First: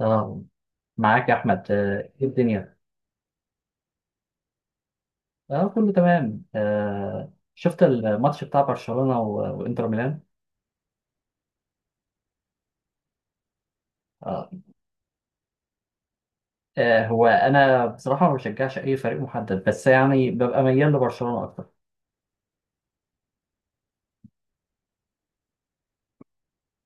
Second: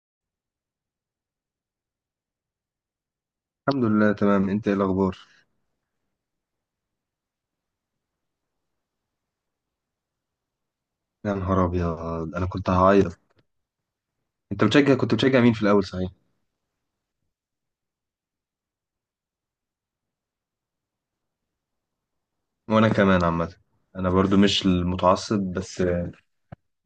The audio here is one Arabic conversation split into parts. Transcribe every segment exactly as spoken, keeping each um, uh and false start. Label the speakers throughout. Speaker 1: اه معاك يا احمد آه، ايه الدنيا؟
Speaker 2: الحمد لله، تمام. انت ايه الاخبار؟
Speaker 1: اه كله تمام. آه شفت الماتش بتاع برشلونة و- وانتر ميلان.
Speaker 2: يا نهار ابيض! انا كنت هعيط.
Speaker 1: آه.
Speaker 2: انت بتشجع كنت بتشجع مين في الاول، صحيح؟
Speaker 1: آه هو انا بصراحة ما بشجعش اي فريق محدد، بس يعني ببقى ميال لبرشلونة اكتر.
Speaker 2: وانا كمان عامه. انا برضو مش المتعصب، بس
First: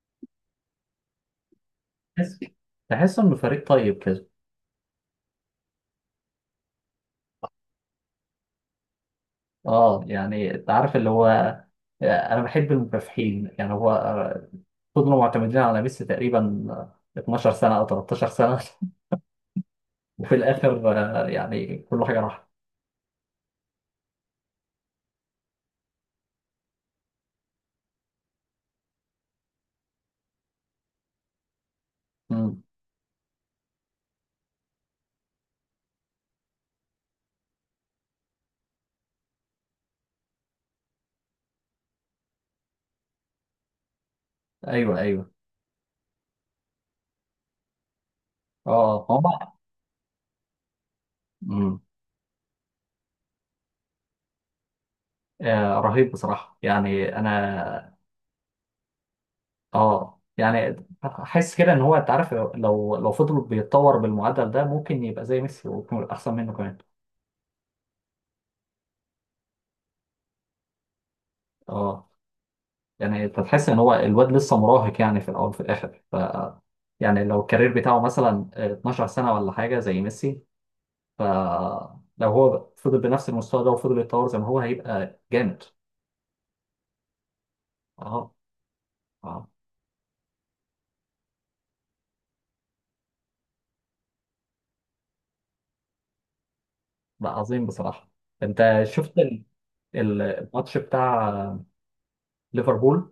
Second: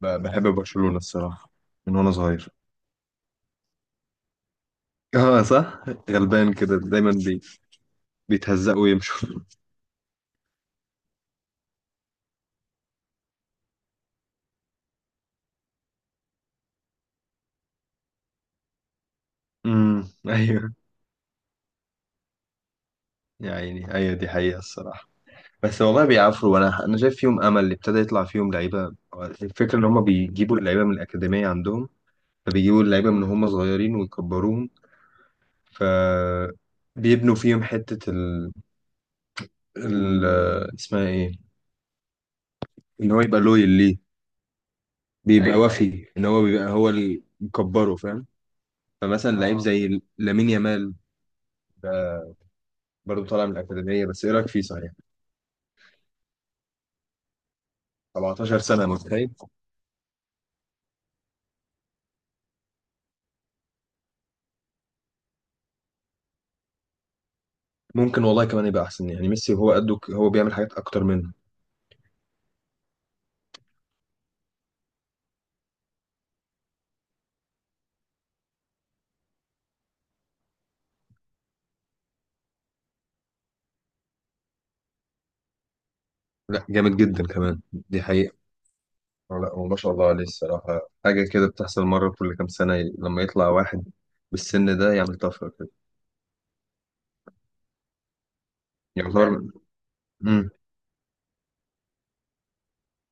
Speaker 2: ب- بحب برشلونه الصراحه، من وانا
Speaker 1: بحس
Speaker 2: صغير.
Speaker 1: بحس انه فريق طيب كده.
Speaker 2: اه، صح. غلبان كده دايما بي... بيتهزقوا ويمشوا.
Speaker 1: اه يعني انت عارف اللي هو آه، انا بحب المكافحين. يعني هو آه، فضلوا معتمدين على ميسي تقريبا آه، اتناشر سنة او تلتاشر سنة
Speaker 2: امم،
Speaker 1: وفي
Speaker 2: ايوه.
Speaker 1: الاخر آه، يعني كل حاجة راحت.
Speaker 2: يا عيني، ايوه، دي حقيقه الصراحه. بس والله بيعافروا، وانا انا شايف فيهم امل اللي ابتدى يطلع فيهم لعيبه. الفكره ان هم بيجيبوا اللعيبه من الاكاديميه عندهم،
Speaker 1: مم.
Speaker 2: فبيجيبوا اللعيبه من هم صغيرين ويكبروهم، فبيبنوا فيهم حتة ال... ال... اسمها ايه، ان هو يبقى لويل ليه.
Speaker 1: ايوه، ايوه.
Speaker 2: بيبقى ايوه، ايوه، وفي ان هو بيبقى هو اللي مكبره، فاهم.
Speaker 1: اه. هم.
Speaker 2: فمثلا لعيب اه زي لامين يامال،
Speaker 1: مم.
Speaker 2: ده برضه طالع من الأكاديمية. بس ايه رأيك فيه، صحيح؟
Speaker 1: آه رهيب بصراحة يعني أنا.
Speaker 2: 17 سنة، متخيل!
Speaker 1: آه يعني حاسس كده إن هو، أنت عارف، لو لو فضل بيتطور بالمعدل ده ممكن يبقى زي ميسي ويكون أحسن منه كمان.
Speaker 2: ممكن والله كمان يبقى احسن يعني ميسي، وهو قده ك- هو بيعمل حاجات اكتر منه.
Speaker 1: آه يعني أنت تحس إن هو الواد لسه مراهق، يعني في الأول وفي الآخر. ف يعني لو الكارير بتاعه مثلا اثنا عشر سنة ولا حاجة زي ميسي، ف لو هو فضل بنفس المستوى ده وفضل يتطور زي ما هو، هيبقى جامد.
Speaker 2: لا، جامد جدا كمان، دي
Speaker 1: آه.
Speaker 2: حقيقة.
Speaker 1: آه.
Speaker 2: لا، وما شاء الله عليه الصراحة، حاجة كده بتحصل مرة كل كام سنة، لما يطلع واحد بالسن ده يعمل طفرة كده.
Speaker 1: ده عظيم بصراحة. أنت
Speaker 2: فعلا
Speaker 1: شفت
Speaker 2: يعتبر،
Speaker 1: ال- ال-
Speaker 2: فعلا.
Speaker 1: الماتش بتاع ليفربول.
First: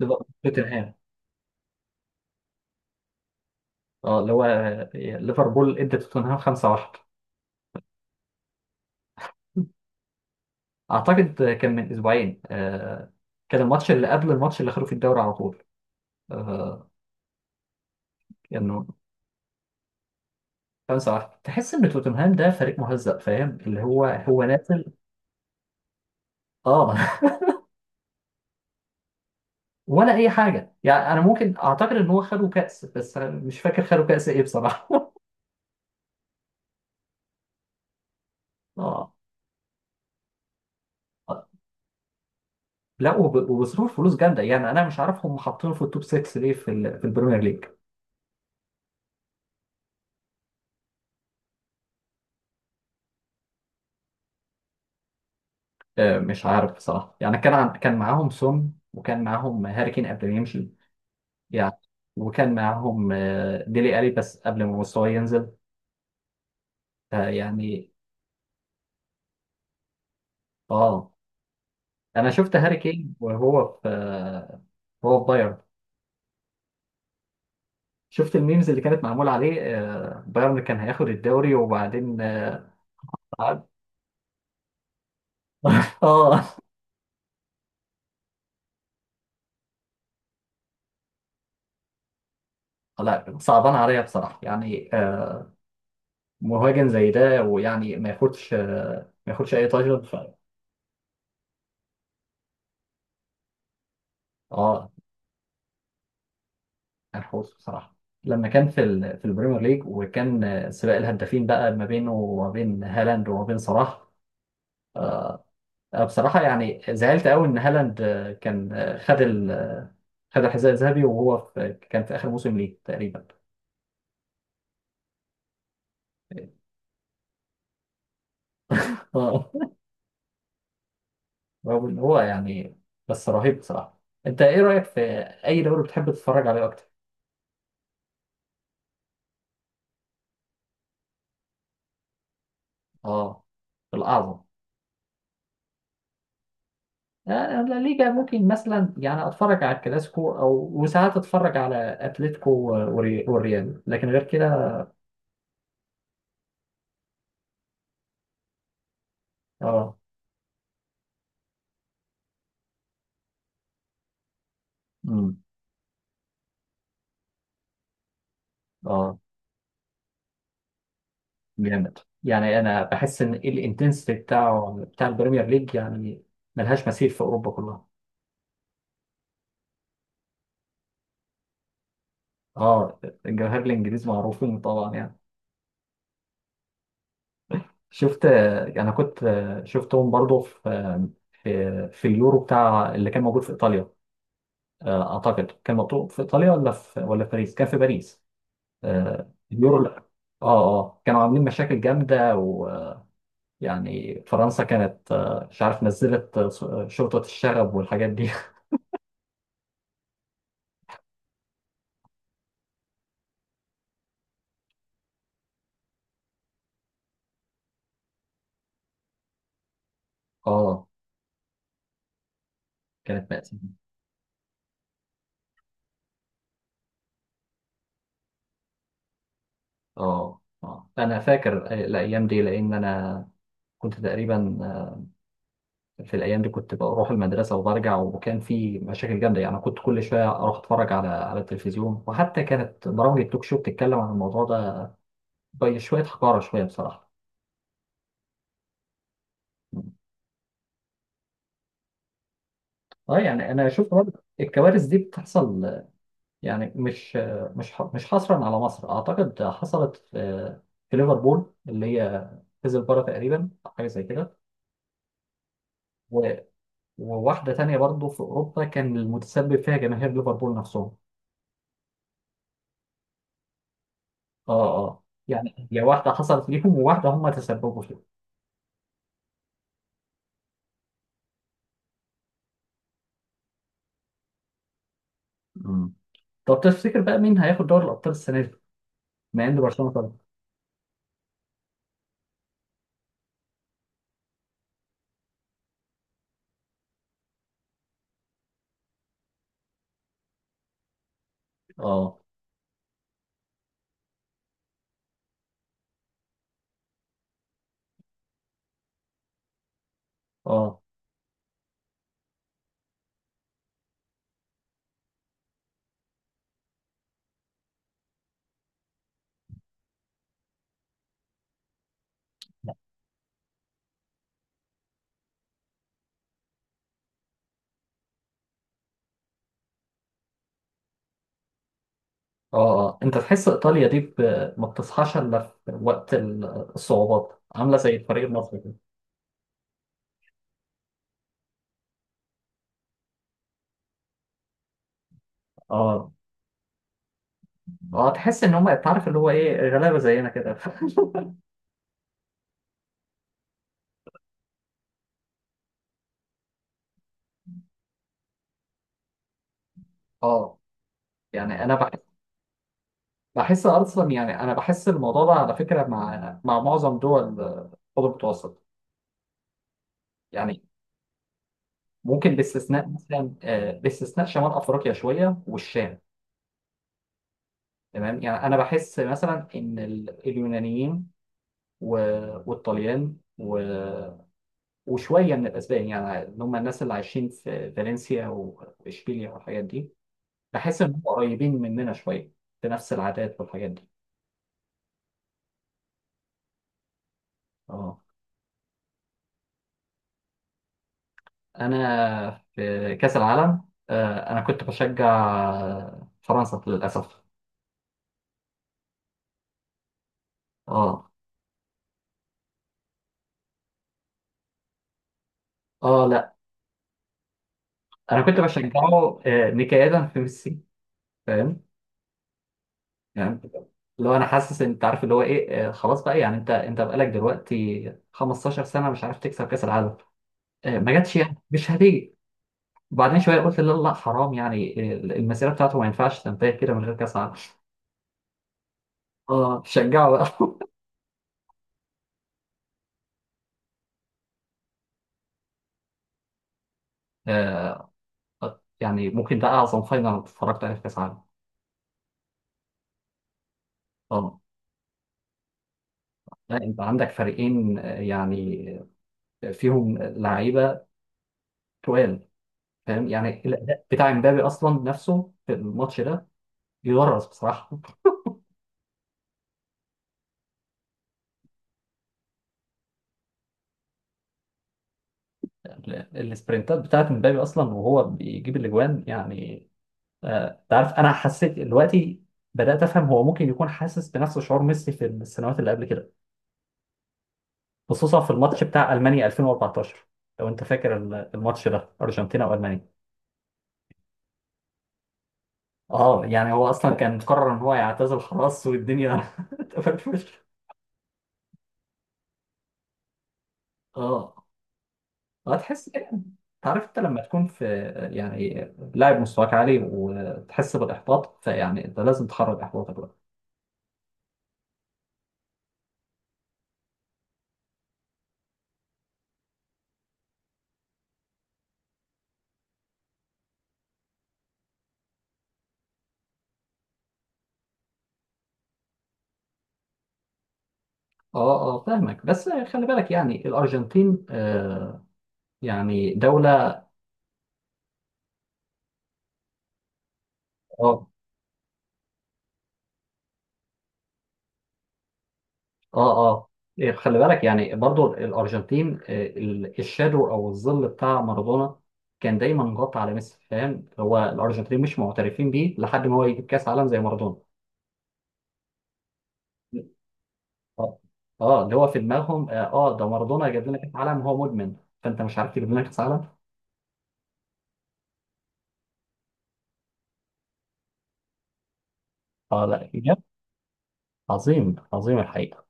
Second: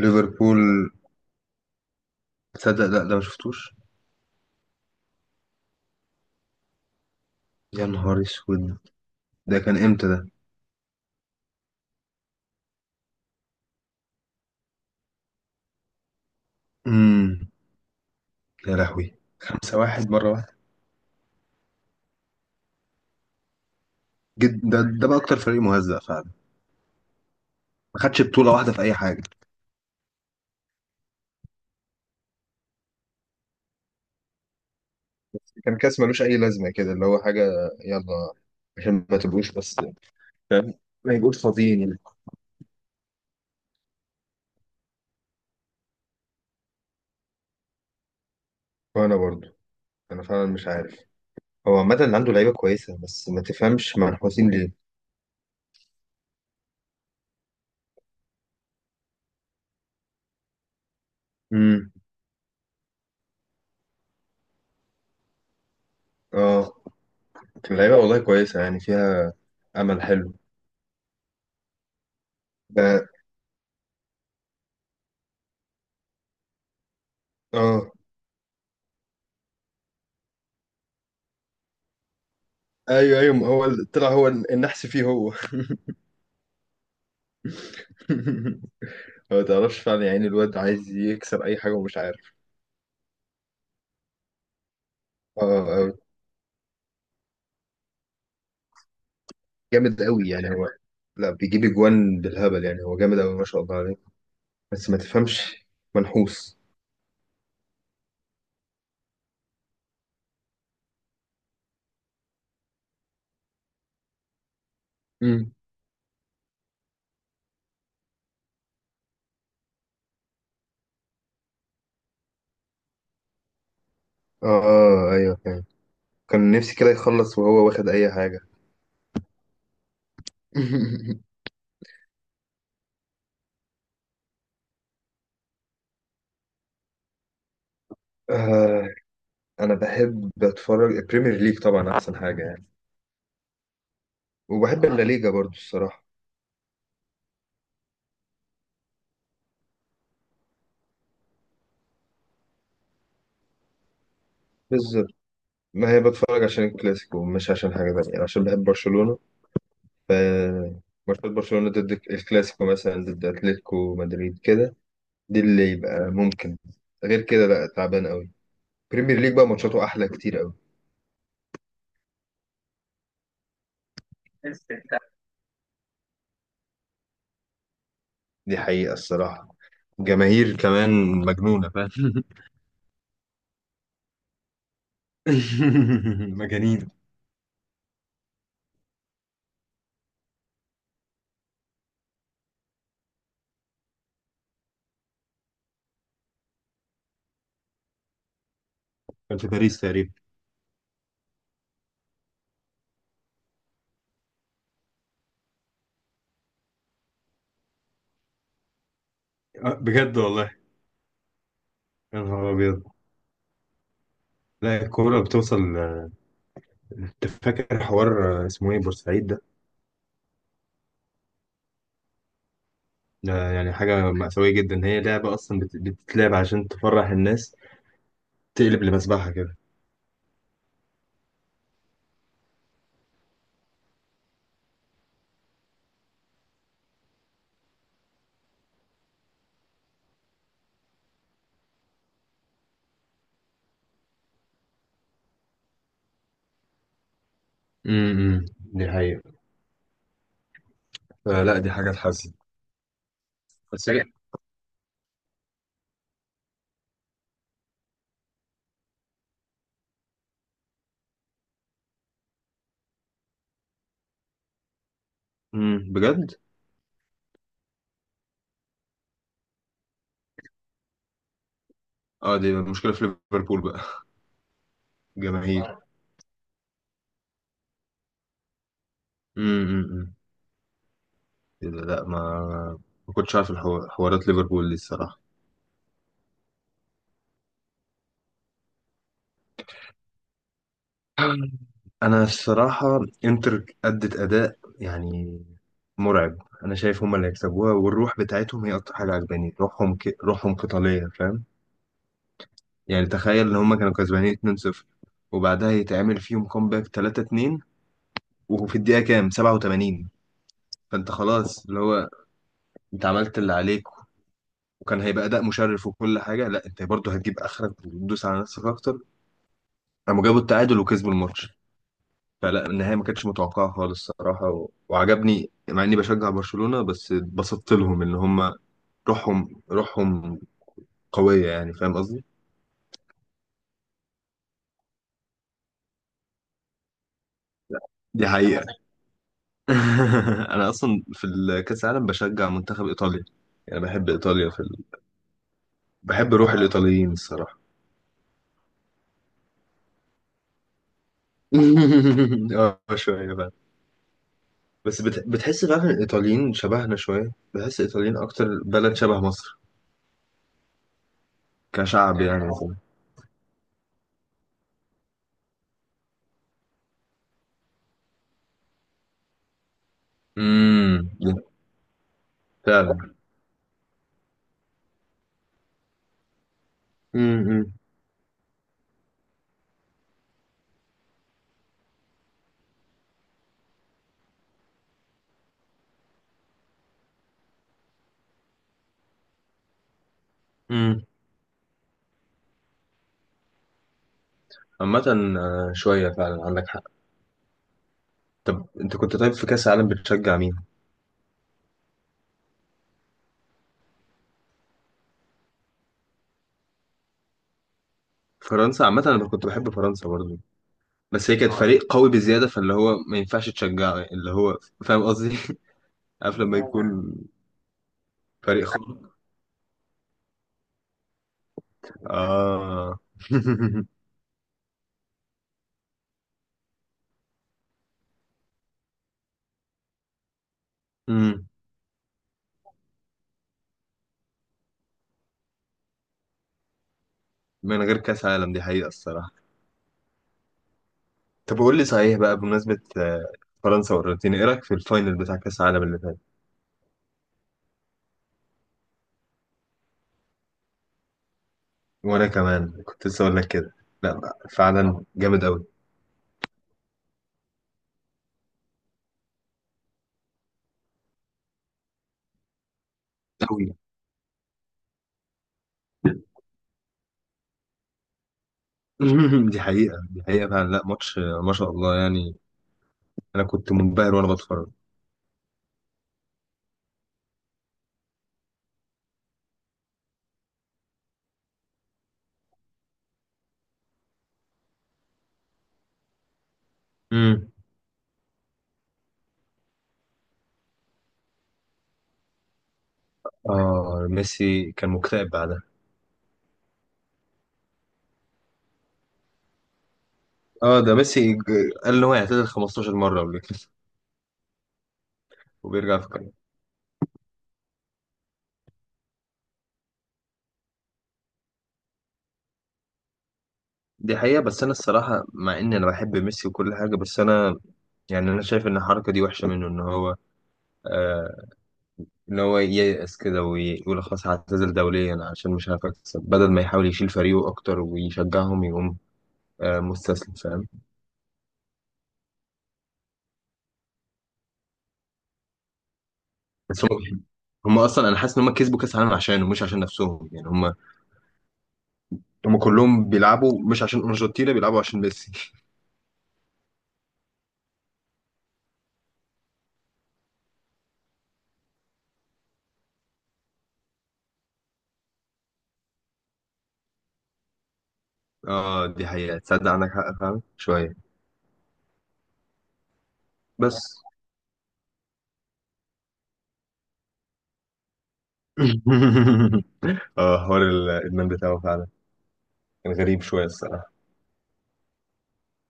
Speaker 1: ليفر- توتنهام.
Speaker 2: تصدق لا، ده ما شفتوش.
Speaker 1: اه اللي هو آه، ليفربول ادى توتنهام خمسة واحد.
Speaker 2: يا نهار اسود! ده كان امتى ده؟
Speaker 1: اعتقد آه، كان من اسبوعين آه، كان الماتش اللي قبل الماتش اللي خدوا في الدوري على طول آه،
Speaker 2: امم. يا
Speaker 1: كانوا
Speaker 2: لهوي! خمسة واحد مرة واحدة؟
Speaker 1: خمسة واحد. تحس ان توتنهام ده فريق مهزأ، فاهم اللي هو، هو
Speaker 2: جد، ده,
Speaker 1: نازل.
Speaker 2: ده بقى اكتر فريق مهزأ فعلا.
Speaker 1: اه
Speaker 2: ما خدش بطولة واحدة في اي حاجة.
Speaker 1: ولا اي حاجه، يعني انا ممكن اعتقد ان هو خدوا كاس، بس أنا مش فاكر خدوا كاس ايه بصراحه
Speaker 2: كان كاس ملوش اي لازمه كده، اللي هو حاجه يلا عشان
Speaker 1: اه.
Speaker 2: ما تبقوش بس، فاهم، ما يبقوش فاضيين يعني.
Speaker 1: لا وب- وبصرف فلوس جامده، يعني انا مش عارف هم حاطينه في التوب ستة ليه في ال- في البريمير ليج.
Speaker 2: وانا برضو، انا فعلا مش عارف. هو عامه اللي عنده لعيبه كويسه، بس ما تفهمش منحوسين ليه.
Speaker 1: آه، مش عارف بصراحة، يعني كان عن... كان معاهم سون وكان معاهم هاري كين قبل ما يمشي يعني.
Speaker 2: امم.
Speaker 1: وكان معاهم آه، ديلي ألي، بس قبل ما مستواه ينزل.
Speaker 2: اه،
Speaker 1: فيعني.
Speaker 2: اللعيبه والله كويسه يعني، فيها امل حلو.
Speaker 1: اه انا شفت هاري
Speaker 2: ب-
Speaker 1: كين وهو في آه، هو في بايرن.
Speaker 2: اه،
Speaker 1: شفت الميمز اللي كانت معمولة عليه آه، بايرن كان هياخد الدوري وبعدين اه.
Speaker 2: ايوه، ايوه، ما هو
Speaker 1: تعاد.
Speaker 2: ال- طلع هو النحس فيه هو.
Speaker 1: آه،
Speaker 2: ما تعرفش فعلا، يعني الواد عايز يكسر اي حاجه ومش عارف.
Speaker 1: لا صعبان عليا بصراحة يعني آه،
Speaker 2: اه، آه،
Speaker 1: مهاجم زي ده ويعني ما ياخدش آه، ما ياخدش اي
Speaker 2: جامد
Speaker 1: تايتل. ف.
Speaker 2: قوي يعني هو. لا، بيجيب اجوان بالهبل، يعني هو جامد قوي ما شاء الله عليه، بس
Speaker 1: اه،
Speaker 2: ما تفهمش، منحوس.
Speaker 1: الحوس بصراحة. لما كان في ال... في البريمير ليج، وكان آه، سباق الهدافين بقى ما بينه وما بين هالاند وما بين صلاح.
Speaker 2: امم.
Speaker 1: آه، بصراحة يعني زعلت قوي إن هالاند آه، كان آه، خد ال... خد الحذاء الذهبي، وهو في... كان في آخر موسم ليه تقريبا.
Speaker 2: اه، آه، ايوه فاهم. كان نفسي كده يخلص وهو واخد اي حاجه.
Speaker 1: اه رغم إن هو يعني، بس رهيب بصراحة. أنت إيه رأيك في أي دوري بتحب تتفرج عليه أكتر؟
Speaker 2: آه، انا بحب اتفرج البريمير ليج طبعا، احسن حاجه يعني.
Speaker 1: اه، الأعظم.
Speaker 2: وبحب اللا ليجا برضو الصراحه.
Speaker 1: آه، لا ليجا ممكن مثلا يعني اتفرج على الكلاسيكو، او وساعات اتفرج على اتلتيكو و- والري- والريال، لكن غير كده.
Speaker 2: ما هي بتفرج عشان الكلاسيكو، مش عشان حاجة تانية، يعني عشان بحب برشلونة.
Speaker 1: اه.
Speaker 2: ف ماتشات برشلونة ضد الكلاسيكو، مثلا ضد أتلتيكو مدريد كده، دي
Speaker 1: امم.
Speaker 2: اللي يبقى ممكن. غير كده لا، تعبان قوي.
Speaker 1: اه،
Speaker 2: بريمير ليج بقى ماتشاته أحلى كتير قوي.
Speaker 1: جامد. يعني انا بحس ان الانتنسيتي بتاعه بتاع البريمير ليج يعني ملهاش مثيل في اوروبا كلها.
Speaker 2: دي حقيقة الصراحة. جماهير كمان مجنونة، فاهم.
Speaker 1: اه. الجماهير الانجليز معروفين طبعا يعني.
Speaker 2: مجانين.
Speaker 1: شفت، انا كنت شفتهم برضو في في في اليورو بتاع اللي كان موجود في ايطاليا. آه، اعتقد كان موجود في ايطاليا ولا في، ولا في باريس، كان في باريس. آه،
Speaker 2: كان في باريس
Speaker 1: اليورو، لا.
Speaker 2: تقريبا.
Speaker 1: اه، اه، كانوا عاملين مشاكل جامده. ويعني فرنسا كانت آه، مش عارف نزلت آه، شرطه الشغب والحاجات دي.
Speaker 2: آه، بجد والله. يا نهار أبيض! لا، الكورة بتوصل. آه، أنت فاكر حوار آه، اسمه إيه، بورسعيد ده؟
Speaker 1: اه، كانت
Speaker 2: ده
Speaker 1: مأساة.
Speaker 2: يعني حاجة مأساوية جدا، هي لعبة أصلا بت- بتتلعب عشان تفرح الناس، تقلب لمذبحة كده.
Speaker 1: اه، اه، انا فاكر آه، الايام دي لان انا كنت تقريبا آه، في الايام دي كنت بروح المدرسه وبرجع، وكان في مشاكل جامده يعني، كنت كل شويه اروح اتفرج على على التلفزيون، وحتى كانت برامج التوك شو بتتكلم عن الموضوع ده بشويه حقاره شويه بصراحه.
Speaker 2: امم دي حقيقة. فلا، دي حاجة تحزن.
Speaker 1: اه، يعني انا اشوف
Speaker 2: بس هي.
Speaker 1: برضه الكوارث دي بتحصل، يعني مش مش ح- مش حصرا على مصر، اعتقد حصلت في في ليفربول، اللي هي كذا تقريبا حاجه زي كده.
Speaker 2: امم بجد.
Speaker 1: وواحدة تانية برضه في أوروبا كان المتسبب فيها جماهير ليفربول نفسهم.
Speaker 2: اه، دي مشكلة في ليفربول بقى.
Speaker 1: اه، اه، يعني
Speaker 2: جماهير.
Speaker 1: هي واحدة حصلت ليهم وواحدة هم تسببوا فيها.
Speaker 2: امم. لا، ما ما كنتش عارف الحو- حوارات ليفربول دي الصراحة.
Speaker 1: مم. طب تفتكر بقى مين هياخد دوري الأبطال السنة دي؟ مع إن برشلونة طبعا.
Speaker 2: أنا الصراحة إنتر أدت أداء يعني مرعب. أنا شايف هما اللي هيكسبوها، والروح بتاعتهم هي أكتر حاجة عجباني. روحهم ك... روحهم قتالية، فاهم.
Speaker 1: اه،
Speaker 2: يعني تخيل ان هما كانوا كسبانين اتنين صفر، وبعدها يتعمل فيهم كومباك تلاتة اتنين، وفي الدقيقة كام، سبعة وتمانين.
Speaker 1: اه،
Speaker 2: فانت خلاص، اللي هو انت عملت اللي عليك، وكان هيبقى اداء مشرف وكل حاجة. لا، انت برضه هتجيب اخرك وتدوس على نفسك اكتر. قاموا جابوا التعادل وكسبوا الماتش. فلا، النهاية ما كانتش متوقعة خالص الصراحة، و... وعجبني، مع اني بشجع برشلونة، بس اتبسطت لهم ان هما روحهم روحهم قوية، يعني فاهم قصدي.
Speaker 1: اه، اه. أنت تحس إيطاليا دي ب- ما بتصحاش إلا في وقت ال- الصعوبات، عاملة زي الفريق
Speaker 2: دي
Speaker 1: المصري
Speaker 2: حقيقة.
Speaker 1: كده.
Speaker 2: انا اصلا في الكاس العالم بشجع منتخب ايطاليا. يعني بحب ايطاليا في ال...
Speaker 1: اه،
Speaker 2: بحب روح الايطاليين الصراحه.
Speaker 1: اه، تحس إن هم، تعرف اللي هو إيه، غلابة زينا كده
Speaker 2: اه، شويه بقى. بس بت... بتحس فعلا الايطاليين شبهنا شويه، بحس الايطاليين اكتر بلد شبه مصر،
Speaker 1: اه، يعني أنا
Speaker 2: كشعب، يعني مثلا.
Speaker 1: بحس اصلا، يعني انا بحس الموضوع ده على فكره مع مع معظم دول آه، الخليج المتوسط. يعني
Speaker 2: امم.
Speaker 1: ممكن باستثناء
Speaker 2: فعلا.
Speaker 1: مثلا آه، باستثناء شمال افريقيا شويه والشام.
Speaker 2: امم.
Speaker 1: تمام، يعني انا بحس مثلا ان ال- اليونانيين و- والطليان و- وشويه من الاسبان، يعني اللي هم الناس اللي عايشين في فالنسيا و- واشبيليا والحاجات دي. بحس ان هم
Speaker 2: امم.
Speaker 1: قريبين مننا شويه في نفس العادات والحاجات دي.
Speaker 2: عامة، آه، شوية فعلا عندك حق.
Speaker 1: اه.
Speaker 2: طب انت كنت، طيب في كأس العالم بتشجع مين؟
Speaker 1: انا في كاس العالم آه، انا كنت بشجع فرنسا للاسف.
Speaker 2: فرنسا، عامة انا كنت بحب فرنسا برضو.
Speaker 1: اه،
Speaker 2: بس هي كانت اه فريق قوي بزيادة، فاللي هو ما ينفعش تشجعه، اللي هو فاهم قصدي.
Speaker 1: اه، لا
Speaker 2: عارف لما يكون
Speaker 1: انا كنت
Speaker 2: فريق خارق.
Speaker 1: بشجعه آه، نكاية في ميسي، فاهم؟
Speaker 2: اه.
Speaker 1: يعني لو انا حاسس ان، انت عارف اللي هو ايه آه، خلاص بقى. يعني انت انت بقالك دلوقتي خمسة عشر سنه مش عارف تكسب كاس العالم. آه، ما جاتش يعني،
Speaker 2: أمم.
Speaker 1: مش هتيجي. وبعدين شويه قلت لا، لا، حرام، يعني ال- المسيره بتاعته ما ينفعش تنتهي كده من غير كاس عالم.
Speaker 2: من غير كأس عالم، دي حقيقة الصراحة.
Speaker 1: اه، شجعه بقى
Speaker 2: طب قول لي صحيح بقى، بمناسبة آه، فرنسا والأرجنتين، ايه رأيك في الفاينل بتاع كأس العالم اللي فات؟
Speaker 1: آه، يعني ممكن ده اعظم فاينل اتفرجت عليه في كاس عالم.
Speaker 2: وانا كمان كنت لسه اقول لك كده. لا بقى، فعلا جامد قوي،
Speaker 1: لا انت عندك فريقين آه، يعني آه، فيهم لعيبه تقال، فاهم؟ يعني
Speaker 2: قوي.
Speaker 1: الاداء بتاع امبابي اصلا نفسه في الماتش ده يدرس بصراحه.
Speaker 2: دي حقيقة، دي حقيقة فعلا. لا ماتش آه، ما شاء الله يعني. انا كنت منبهر وانا بتفرج.
Speaker 1: ال- السبرنتات بتاعت امبابي اصلا وهو بيجيب الاجوان يعني آه، تعرف انا حسيت دلوقتي بدات افهم هو ممكن يكون حاسس بنفس شعور ميسي في السنوات اللي قبل كده.
Speaker 2: أمم.
Speaker 1: خصوصا في الماتش بتاع المانيا الفين واربعتاشر، لو انت فاكر ال- الماتش ده، ارجنتينا والمانيا.
Speaker 2: اه، ميسي كان مكتئب بعدها.
Speaker 1: اه يعني هو اصلا كان مقرر ان هو يعتزل خلاص، والدنيا اتقفلت في وشه.
Speaker 2: اه، ده ميسي ج- قال ان هو يعتزل 15 مرة قبل كده.
Speaker 1: اه، هتحس
Speaker 2: وبيرجع
Speaker 1: كده
Speaker 2: في كلامه.
Speaker 1: انت عارف، انت لما تكون في، يعني لاعب مستواك عالي وتحس بالاحباط، فيعني انت لازم تخرج احباطك بقى.
Speaker 2: دي حقيقة. بس انا الصراحة، مع ان انا بحب ميسي وكل حاجة، بس انا يعني انا شايف ان الحركة دي وحشة منه، ان هو آه ان هو ييأس كده ويقول خلاص هعتزل دوليا عشان مش عارف اكسب، بدل ما يحاول يشيل فريقه اكتر ويشجعهم. يقوم آه مستسلم، فاهم.
Speaker 1: اه، اه، فاهمك، بس خلي بالك يعني الارجنتين آه، يعني دوله.
Speaker 2: بس هم، هم اصلا انا حاسس ان هم كسبوا كاس العالم عشانه مش عشان نفسهم، يعني هم،
Speaker 1: اه،
Speaker 2: هم كلهم بيلعبوا، مش عشان ارجنتينا بيلعبوا، عشان ميسي.
Speaker 1: اه، اه، إيه، خلي بالك يعني برضو الارجنتين آه، ال- الشادو او الظل بتاع مارادونا كان دايما مغطى على ميسي، فاهم؟ هو الارجنتين مش معترفين بيه لحد ما هو يجيب كاس عالم زي مارادونا.
Speaker 2: اه، دي حقيقة، تصدق عندك حق، فاهم شوية.
Speaker 1: اه، اه اللي هو في دماغهم، اه، آه، ده مارادونا جاب
Speaker 2: بس.
Speaker 1: لنا كاس عالم وهو مدمن، فانت مش عارف تجيب لنا كاس عالم.
Speaker 2: اه، حوار الادمان بتاعه فعلا
Speaker 1: اه، لا
Speaker 2: كان
Speaker 1: بجد.
Speaker 2: غريب شويه الصراحه.
Speaker 1: عظيم، عظيم الحقيقه.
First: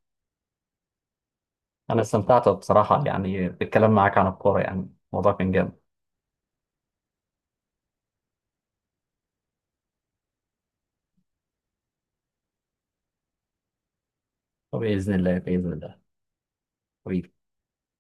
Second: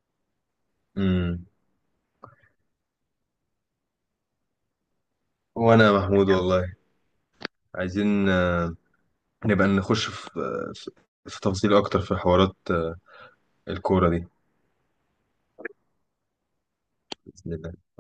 Speaker 2: امم.
Speaker 1: انا استمتعت بصراحه يعني بالكلام معاك عن الكوره، يعني الموضوع كان جامد.
Speaker 2: وانا يا محمود والله، عايزين آه، نبقى نخش في آه، في في تفاصيل اكتر، في حوارات آه، الكوره دي.
Speaker 1: وباذن الله، باذن الله، حبيبي.
Speaker 2: باذن الله.